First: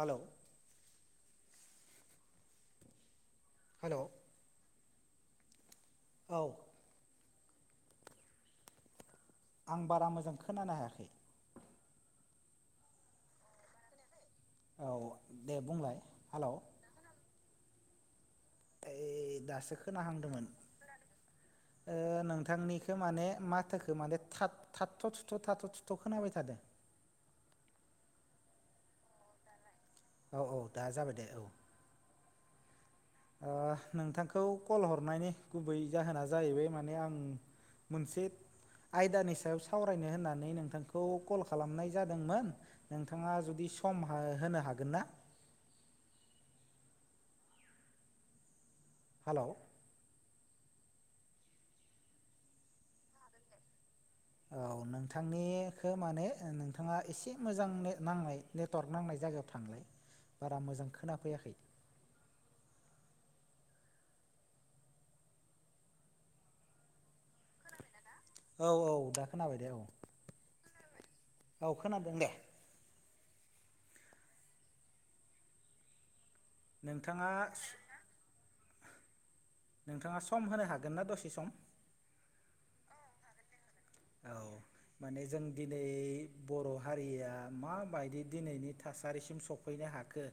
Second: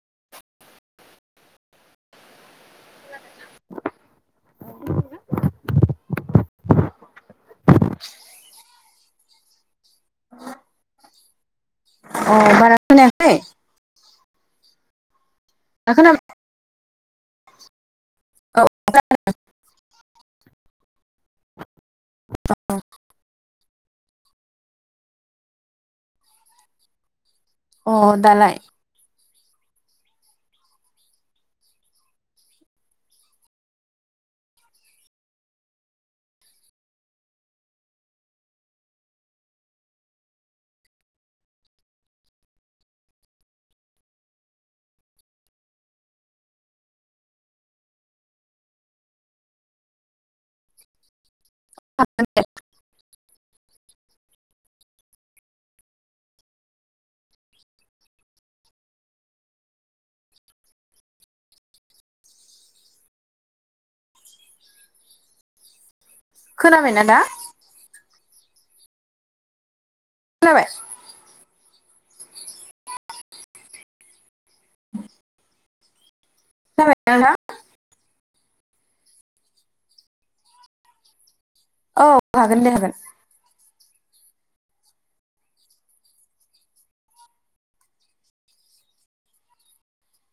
Hello खोनादों नोंथां? Hello औ आं बारा मोजां खोनानो हायाखै? अ बारा खोनायाखै? औ दे दा बुंलाय खोनाबाय हेल' औ ऐ दासो खोनाहांदोंमोन। ओ नोंथांनिखौ माने माथोखो माने थाब थाथ' थुथ' थाथ' थुथ' खोनाबाय थादों। अ दालाय? औ औ दा जाबाय दे औ। ओ नोंथांखौ कल हरनायनि गुबै जाहोना जाहैबाय माने आं मोनसे आयदानि सायाव सावरायनो होननानै नोंथांखौ कल खालामनाय जादोंमोन। नोंथाङा जुदि सम हा होनो हागोन ना? हालाव [unintelligible] औ नोंथांनिखो माने ओ नोंथाङा एसे मोजांनो नांनाय नेटवार्क नांनाय जायगायाव थांलाय बारा मोजां खोनाफैयाखै खोनाबायना दा? औ औ दा खोनाबाय दे औ। खोनाबाय? औ खोनादों दे। [inaudible] खोनाबायना नोंथाङा नोंथां नोंथाङा सम होनो हागोन ना दसे सम? औ हागोन दे हागोन। औ माने जों दिनै बर' हारिया माबायदि दिनैनि थासारिसिम सफ फैनो हाखो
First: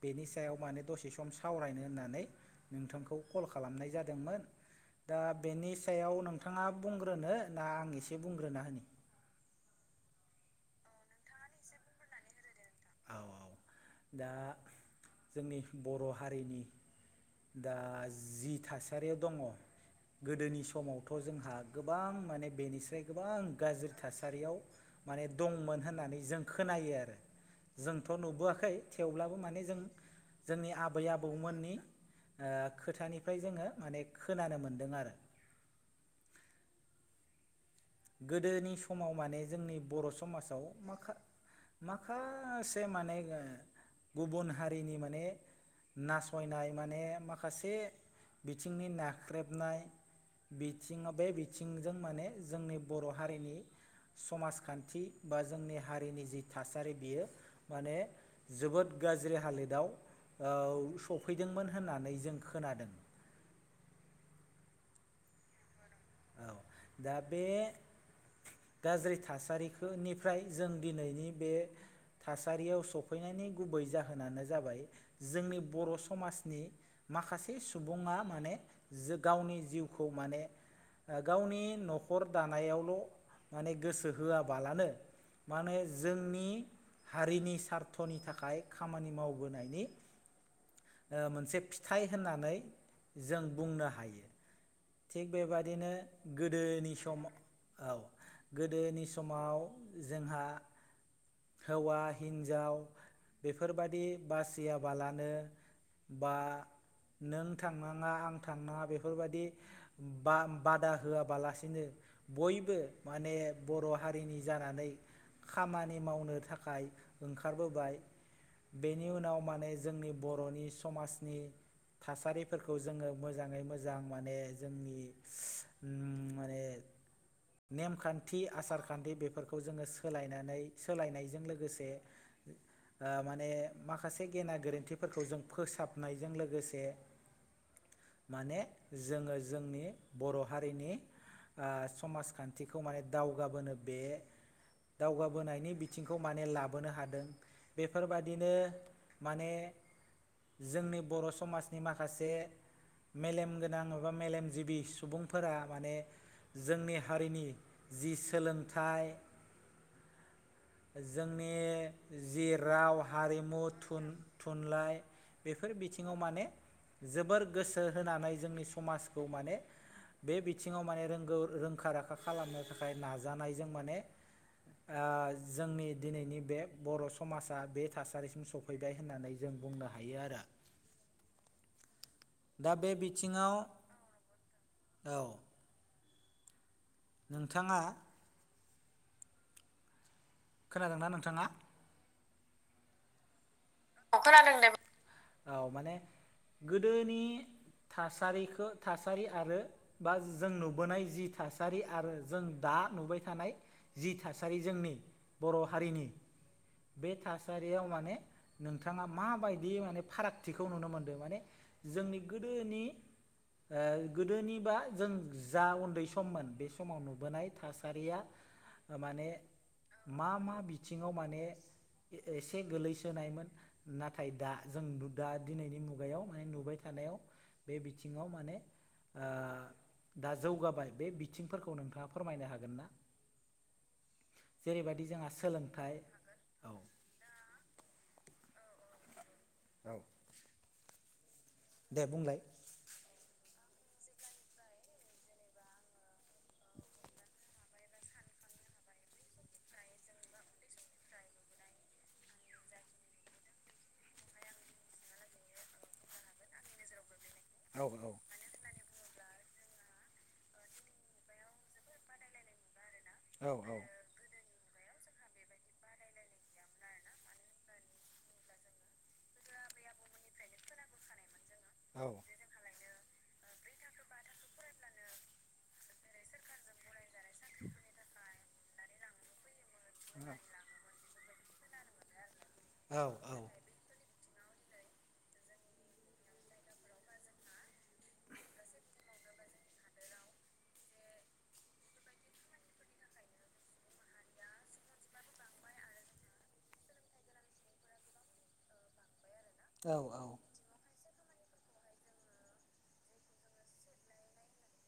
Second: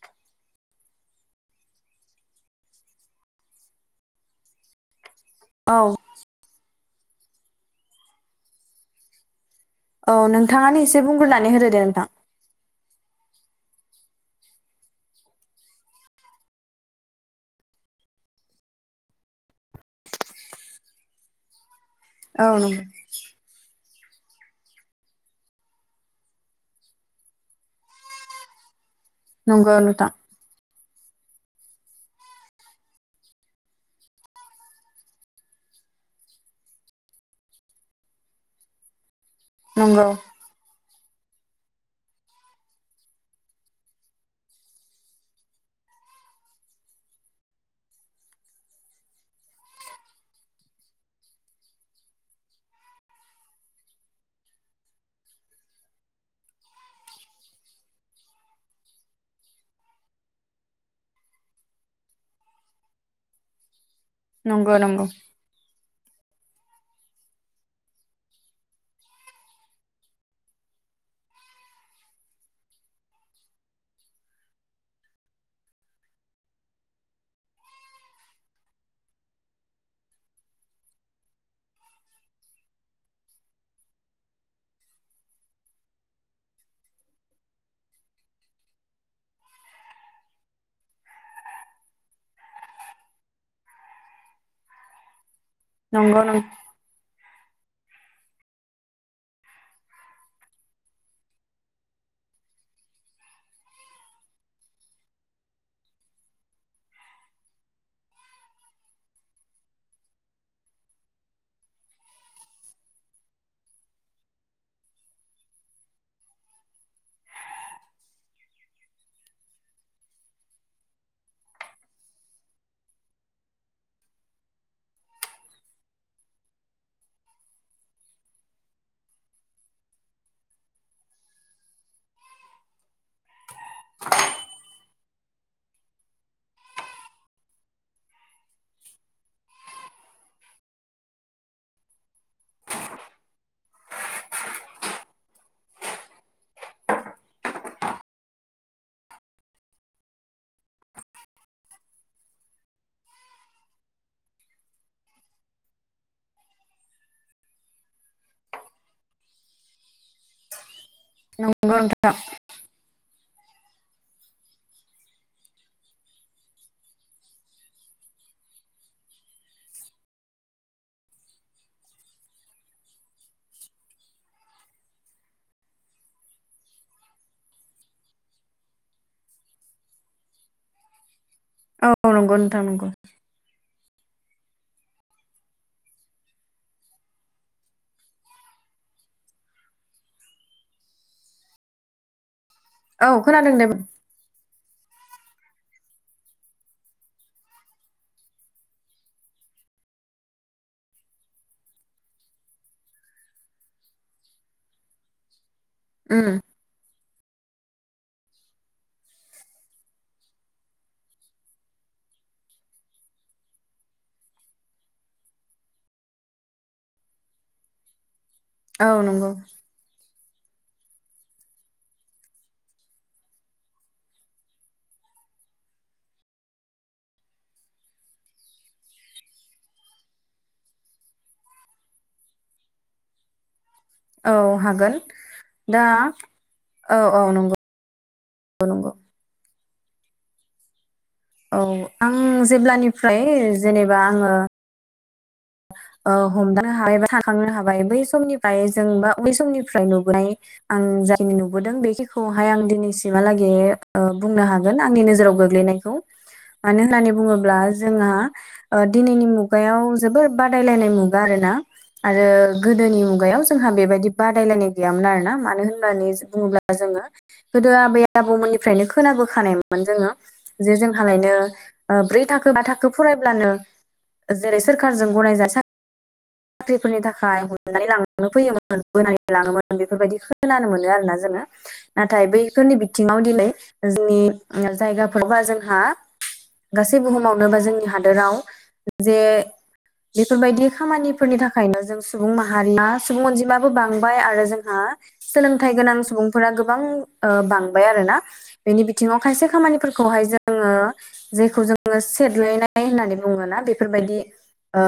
बेनि सायाव माने दसे सम सावरायनो होननानै नोंथांखौ कल खालामनाय जादोंमोन। दा बेनि औ सायाव नोंथाङा बुंग्रोनो ना आं एसे बुंग्रोना होनि औ नोंथाङानो एसे बुंग्रोननानै होदो दे नोंथां। औ औ दा जोंनि बर' हारिनि दा जि थासारियाव दङ गोदोनि समावथ' जोंहा गोबां औ माने नंगौ बेनिस्राय गोबां गाज्रि थासारियाव माने दंमोन होननानै जों खोनायो आरो। जोंथ' नुबोआखै थेवब्लाबो माने नंगौ जों नोंथां जोंनि आबै आबौमोननि ओ खोथानिफ्राय जोङो माने खोनानो मोनदों आरो। गोदोनि समाव माने जोंनि नंगौ बर' समाजाव माखा माखासे माने ओ गुबुन हारिनि माने नासयनाय माने माखासे बिथिंनि नाख्रेबनाय बिथिङा बै बिथिंजों माने जोंनि बर' हारिनि समाजखान्थि बा जोंनि हारिनि जि थासारि बियो माने जोबोद गाज्रि हालोदाव औ सफैदोंमोन होननानै जों खोनादों। नंगौ नंगौ। औ दा बे गाज्रि थासारिखोनिफ्राय जों दिनैनि बे थासारियाव सफैनायनि गुबै जाहोनानो जाबाय जोंनि बर' समाजनि माखासे सुबुङा माने जो गावनि जिउखौ माने ओ गावनि नखर दानायावल' माने गोसो होयाबालानो मानो जोंनि हारिनि सार्थनि थाखाय खामानि मावबोनायनि ओ मोनसे फिथाइ होननानै जों बुंनो हायो। थिग बेबादिनो नंगौ नों गोदोनि सम औ गोदोनि समाव जोंहा हौवा हिन्जाव बेफोरबादि बासियाबालानो बा नों थांनाङा आं थांनाङा बेफोरबायदि बा बादा होआबालासिनो बयबो माने बर' हारिनि जानानै खामान नि मावनो थाखाय ओंखारबोबाय। बेनि उनाव माने जोंनि बर'नि समाजनि थासारिफोरखौ जोङो मोजाङै मोजां माने जोंनि उम माने नेमखान्थि आसारखान्थि बेफोरखौ जोङो सोलायनानै सोलायनायजों लोगोसे ओ माने माखासे गेना गोरोन्थि फोरखौ जों फोसाबनायजों लोगोसे माने जोङो जोंनि बर' हारिनि ओ समाज खान्थिखौ माने दावगाबोनो बे दावगा बोनायनि बिथिंखौ माने लाबोनो हादों बेफोरबादिनो माने जोंनि बर' समाजनि माखासे मेलेम गोनां एबा मेलेमजिबि सुबुंफोरा माने जोंनि हारिनि जि सोलोंथाइ नंगौ नोंथां जोंनि जि राव हारिमु थुन थुनलाइ बेफोर बिथिङाव माने जोबोर गोसो होनानै जोंनि समाजखौ माने बे बिथिङाव माने रोंगौ रोंखा राखा खालामनो थाखाय नाजानायजों माने ओ जोंनि दिनैनि बे बर' समाजा बे थासारिसिम सौ फैबाय होननानै जों बुंनो हायो आरो। औ नंगौ नोंथां नंगौ। थिङाव औ। नोंथाङा खोनादोंना नोंथांङा? औ खोनादों दे बु अ खोनादों दे बु औ माने गोदोनि थासारिखो थासारि आरो बा जों नुबोनाय जि थासारि आरो जों दा नुबाय थानाय जि थासारि जोंनि बर' हारिनि उम बे थासारियाव माने नोंथाङा माबायदि माने फारागथिखौ नुनो मोनदों माने जोंनि गोदोनि ओ गोदोनिबा जों जा उन्दै सममोन बे समाव नुबोनाय थासारिया औ माने नंगौ मा मा बिथिङाव माने ए एसे गोलैसोनायमोन। नाथाय दा जों दु दा दिनैनि मुगायाव माने नुबाय थानायाव बे बिथिङाव माने ओ दा जौगाबाय बे बिथिंफोरखौ नोंथाङा फोरमायनो हागोन ना? [unintelligible] औ हागोन जेरैबायदि जोंहा दा सोलोंथाइ औ औ नंगौ नंगौ। औ औ आं जेब्लानिफ्राय जेनेबा आङो ओ हमदांनो हाबाय बा थाखांनो हाबाय बै समनिफ्राय जों बा बै समनिफ्राय नुबोनाय आं जाखिनि नुबोदों बेखिखौहाय आं दिनैसिमहालागै ओ बुंनो हागोन आंनि नोजोराव गोग्लैनाय। खौ मानो होननानै बुङोब्ला जोंहा ओ दिनैनि मुगायाव जोबोर बादायलायनाय मुगा आरोना आरो गोदोनि मुायाव औ औ जोंहा बेबायदि बादायलायनाय गैयामोन आरोना मानो होननानै बुङोब्ला जोङो गोदो आबै आबौमोननिफ्रायनो खोनाबोखानायमोन जोङो जे जोंहालायनो ओ ब्रै औ थाखो बा थाखो फरायब्लानो जेरै सोरखारजों [unintelligible] साख्रिफोरनि थाखाय हमनानै लांनो फैयोमोन [unintelligible] लाङोमोन बेफोरबायदि खोनानो मोनो आरोना जोङो नाथाय बैफोरनि औ बिथिङाव दिनै जोंनि उम जायगाफोर बा जोंहा गासै बुहुमावनो बा जोंनि हादोराव जे बेफोरबायदि खामानि फोरनि थाखायनो जों सुबुं माहारिमा सुबुं अनजिमाबो बांबाय आरो जोंहा सोलोंथाइ गोनां सुबुंफोरा गोबां बांबाय आरोना बेनि बिथिङाव खायसे खामानिफोरखौहाय जोङो जेखौ जोङो सेदलायनाय होननानै बुङोना बेफोरबायदि। ओ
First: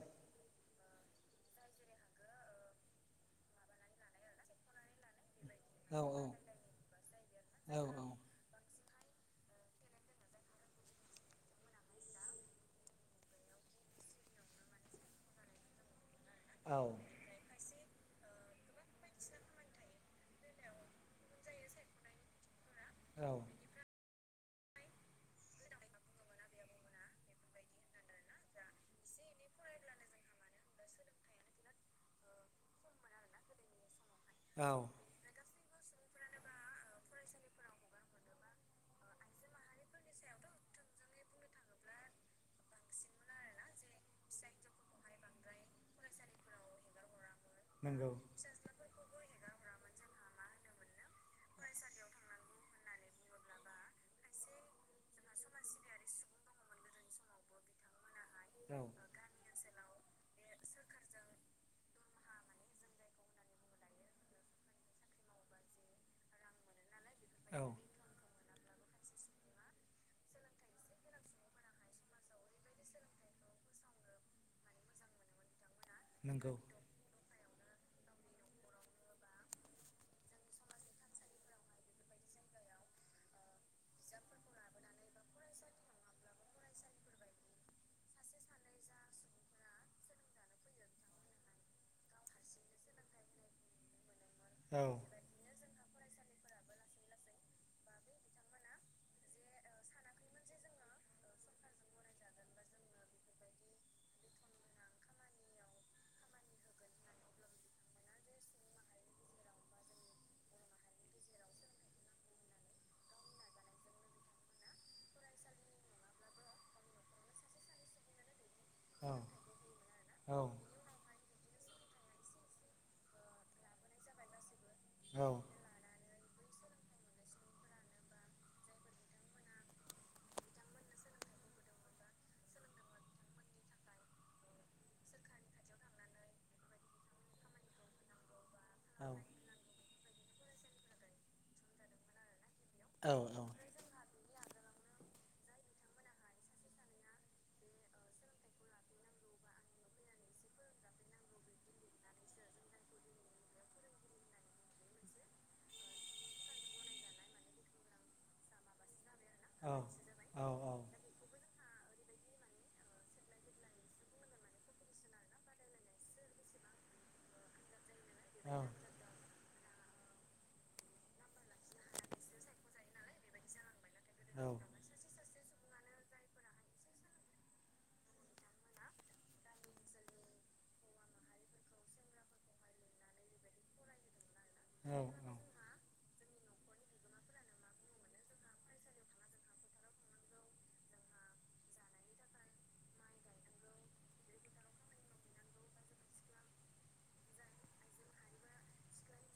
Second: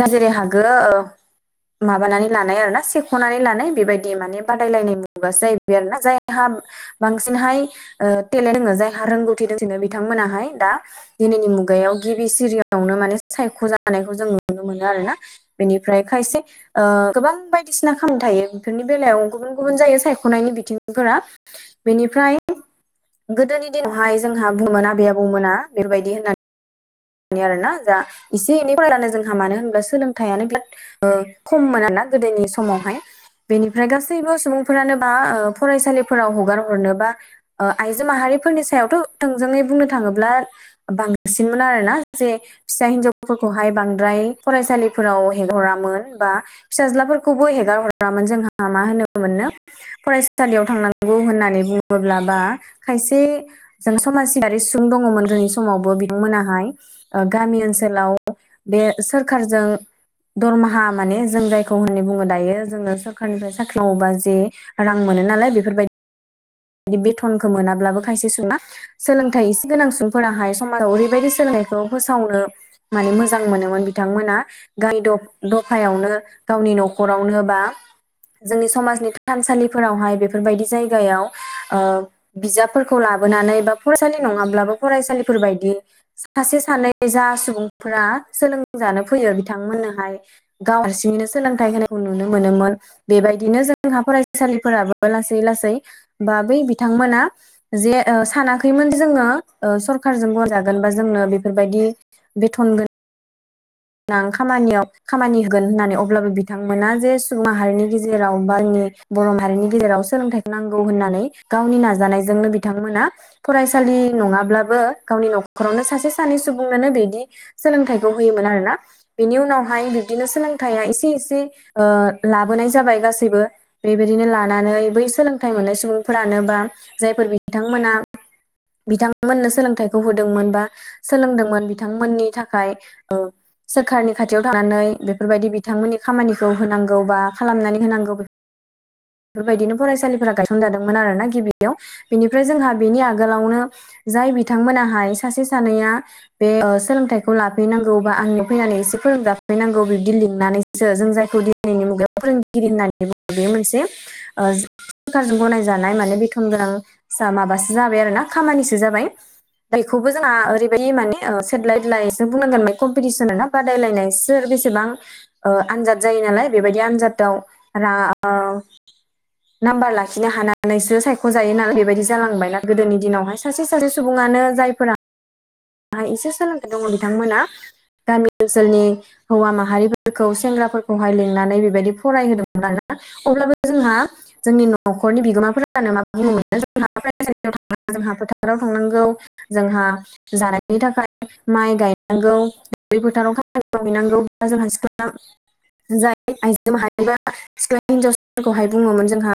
जा जेरै हागो ओ माबानानै लानाय आरोना सेख'नानै लानाय बेबायदि माने बादायलायनाय मुगासो जा हैबाय आरोना जायहा बांसिनहाय ओ टेलेन्ट दोङो जायहा रोंगौथि [unintelligible] बिथांमोनाहाय दा दिनैनि मुगायाव गिबि सिरियावनो माने सायख' जानायखौ जों नुनो मोनो आरोना बेनिफ्राय खायसे ओ गोबां बायदिसिना खामानि थायो बेफोरनि बेलायाव गुबुन गुबुन जायो सायख'नायनि बिथिंफोरा। बेनिफ्राय [unintelligible] गोदोनि दिनावहाय जोंहा बुङोमोन आबै आबौमोना बेबायदि होननानै। आरोना जा एसे एनै फरायब्लानो जोंहा मानो होनब्ला सोलोंथाइयानो बिराद ओ खममोन आरोना गोदोनि समावहाय बेनिफ्राय गासैबो सुबुंफोरानो ओ फरायसालिफोराव हगार हरनो बा आइजो माहारिफोरनि सायावथ' थोंजोङै बुंनो थाङोब्ला बांसिनमोन आरोना जे फिसा हिनजावफोरखौहाय बांद्राय फरायसालिफोराव हेगार हरामोन बा फिसाज्लाफोरखौबो हेगार नंगौ हरामोन जोंहा मा होनो मोननो फरायसालियाव थांनांगौ होननानै बुङोब्ला बा खायसे जों समाज सिबियारि सुंबुं दङमोन जोंनि समावबो बिथांमोनाहाय ओ गामि ओनसोलाव बे औ सोरखारजों दरमाहा माने जों जायखौ होननानै बुङो दायो जोंनो सोरखारनिफ्राय साख्रि मावोबा जे रां मोनो नालाय बेफोरबायदि बेथनखौ औ मोनाब्लाबो खायसे सुबुङा सोलोंथाइ एसे गोनां सुबुंफोराहाय समाजाव ओरैबायदि सोलोंनायखौ फोसावनो। माने मोजां मोनोमोन बिथांमोना गानदब दफायावनो नंगौ गावनि न'खरावनो बा जोंनि समाजनि थानसालिफोरावहाय बे फोरबायदि जायगायाव बिजाबफोरखौ लाबोनानै बा फरायसालि नङाब्लाबो फरायसालिफोर बायदि सासे सानै जा सुबुं फोरा सोलोंजानो फैयो बिथांमोननोहाय गाव हारसिंनो सोलोंथाइ होनायखौ नुनो मोनोमोन बेबायदिनो जों देहा औ औ फरायसालिफोराबो लासै लासै बा बै बिथांमोना जे ओ सानाखैमोन जोङो ओ सरखारजों [unintelligible] बा जोंनो बेफोरबायदि बेथनगो नां खामानियाव खामानि होगोन होननानै अब्लाबो बिथांमोना जे सुबुं माहारिनि गेजेराव [unintelligible] बर' माहारिनि गेजेराव सोलोंथाइखौ नांगौ होननानै गावनि नाजानायजोंनो बिथांमोना फरायसालि नङाब्लाबो गावनि न'खरावनो सासे सानै सुबुंनोनो बिदि सोलोंथाइखौ होयोमोन आरोना बेनि उनावहाय बिबदिनो औ सोलोंथाइया एसे एसे ओ लाबोनाय जाबाय गासैबो बेबायदिनो लानानै बै सोलोंथाइ मोननाय सुबुं फोरानो बा जायफोर बिथांमोना बिथांमोननो सोलोंथाइखौ होदोंमोन बा सोलोंदोंमोन बिथांमोननि थाखाय सोरखारनि खाथियाव थांनानै बेफोरबायदि बिथांमोननि खामानिखौ होनांगौ बा खालामनानै होनांगौ। औ। बेफोरबायदिनो फरायसालिफोरा गायसनजादोंमोन आरोना गिबियाव बेनिफ्राय जोंहा बेनि बिनि आगोलावनो जाय आगोलावनो बिथांमोनाहाय सासे सानैया बे ओ सोलोंथाइखौ लाफैनांगौ बा आं फैनानै एसे फोरोंजाफैनांगौ बिबदि लिंनानैसो जों जायखौ दिनैनि मुगायाव फोरोंगिरि होननानै बुङो। बे मोनसे ओ सोरखारजों गनायजानाय माने बेथन गोनां जा माबासो जाबाय आरोना खामानिसो जाबाय। औ बेखौबो जोंहा औ ओरैबायदि माने ओ सेदलाय बेदलायसो बुंनांगोन कमपिटिसन बादायलायनाय सोर बेसेबां आनजाद जायो नालाय बेबायदि आनजादाव रा औ। नाम्बार लाखिनो हानानैसो सायख' जायो नालाय बेबायदि जालांबायना गोदोनि दिनावहाय सासे सासे सुबुङानो जायफोरा एसे सोलोंथाइ दङ बिथांमोना गामि ओनसोलनि हौवा माहारिफोरखौ सेंग्राफोर खौहाय लिंनानै बेबायदि फरायहोदोंमोन आरोना अब्लाबो जोंहा जोंनि न'खरनि बिगोमाफोरा [unintelligible] जोंहा फोथाराव थांनांगौ जोंहा जानायनि थाखाय माइ गायनांगौ दुब्लि फोथाराव खामानि मावहैनांगौब्ला जोंहा सिख्ला जाय आइजो माहारि बा सिख्ला हिनजावफोरखौहाय बुङोमोन जोंहा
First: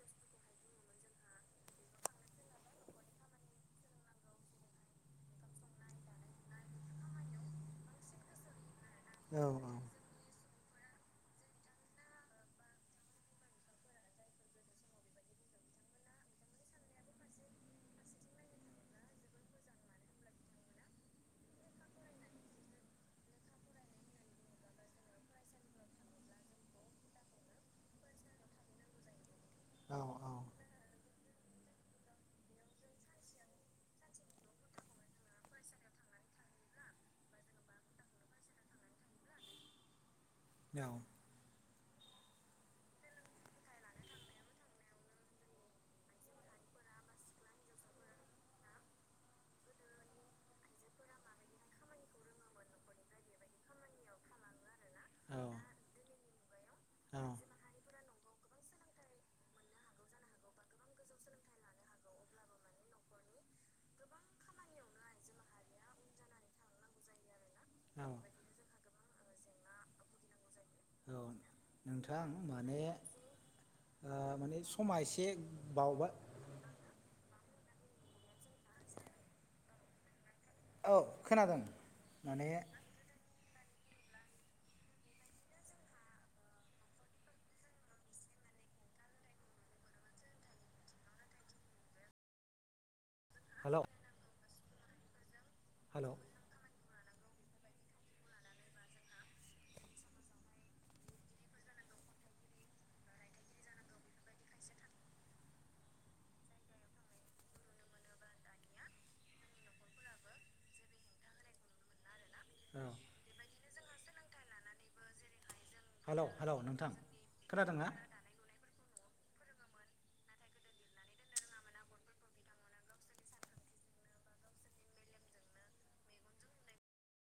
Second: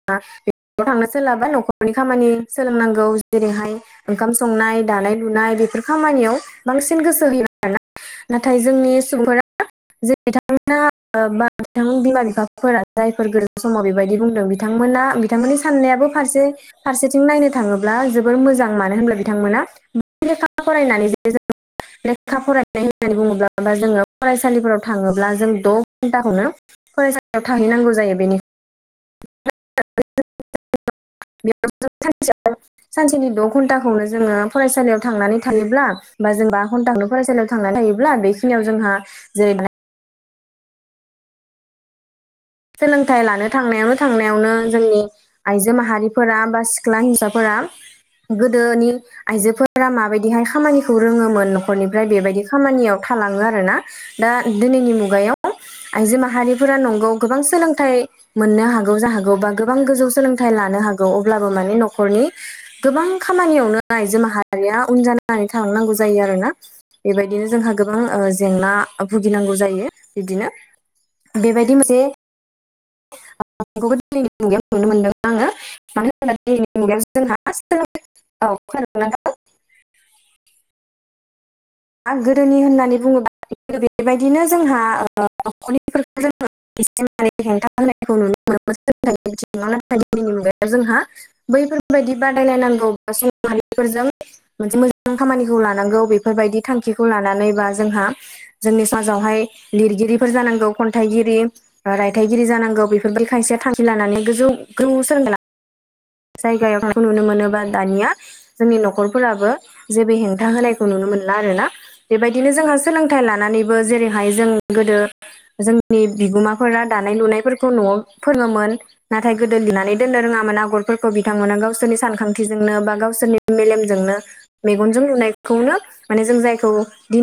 थांनो सोलाबा न'खरनि खामानि सोलोंनांगौ जेरैहाय ओंखाम संनाय दानाय लुनाय बेफोर खामानियाव बांसिन गोसो होयो आरोना नाथाय जोंनि औ सुबुंफोरा बिथांमोना बा बिथां बिमा बिफाफोरा जायफोर गोरों समाव बेबायदि बुंदों बिथांमोना बिथांमोननि साननायाबो फारसे फारसेथिं नायनो थाङोब्ला जोबोर मोजां मानो होनब्ला बिथांमोना फरायनानै [unintelligible] लेखा फरायनाय होननानै बुङोब्ला बा जोङो फरायसालिफोराव थाङोब्ला जों द' घन्टाखौनो फरायसालियाव थाहैनांगौ जायो बेनि औ औ। [unintelligible] सानसेनि द' घणन्टाखौनो जोङो फरायसालियाव थांनानै थायोब्ला बा जों बा घन्टाखौनो फरायसालियाव थांना थायोब्ला बेखिनियाव जोंहा जेरै माने औ। सोलोंथाइ लानो थांनायावनो थांनायावनो जोंनि आइजो माहारिफोरा बा सिख्ला हिनसावफोरा गोदोनि आइजोफोरा माबायदिहाय खामानिखौ रोङोमोन न'खरनिफ्राय बेबायदि खामानियाव थालाङो आरो ना। दा दोनैनि मुगायाव आइजो माहारिफोरा नंगौ गोबां सोलोंथाइ मोननो हागौ जाहागौ बा गोबां गोजौ सोलोंथाइ लानो हागौ अब्लाबो माने न'खरनि गोबां खामानियावनो आइजो माहारिया उन जानानै थालांनांगौ जायो आरोना। बेबायदिनो जोंहा गोबां ओ जेंना भुगिनांगौ जायो बिदिनो। अ बेबायदि मोनसे नोंथां माने खौबो ओ दिनैनि माने समा एसे बावबा बुजिया बुजिया औ खोनादों माने गोदोनि होननानै बुङोब्ला बेबायदिनो जोंहा ओ नख'रनि फोरखौ जोङो [unintelligible] होनायखौ नुनो मोनो बिथिङाव नाथाय दिनैनि मुगायाव जोंहा बैफोरबायदि बादायलायनांगौ सुबुं हेलौ माहारिफोरजों मोनसे मोजां खामानिखौ लानांगौ हेलौ बेफोरबायदि थांखिखौ लानानै बा जोंहा जोंनि समाजावहाय लिरगिरिफोर जानांगौ खन्थाइगिरि रायथाइगिरि जानांगौ बेफोरबायदि खायसेया थांखि लानानै गोजौ गोजौ सो जायगायाव थांनायखौ नुनो मोनोबा दानिया जोंनि न'खर फोराबो जेबो हेंथा होनायखौ नुनो मोनला आरो ना बेबायदिनो जोंहा औ सोलोंथाइ लानानैबो जेरैहाय जों गोदो जों नि हेलौ हेलौ बिगोमाफोरा नोंथां दानाय लुनायफोरखौ खोनादों ना न'आव फोरोङोमोन नाथाय गोदो लिरनानै दोननो रोङामोन आगर फोरखौ बिथांमोना गावसोरनि सानखांथिजोंनो बा गावसोरनि मेलेमजोंनो मेगनजों नुनायखौनो माने जों जायखौ दि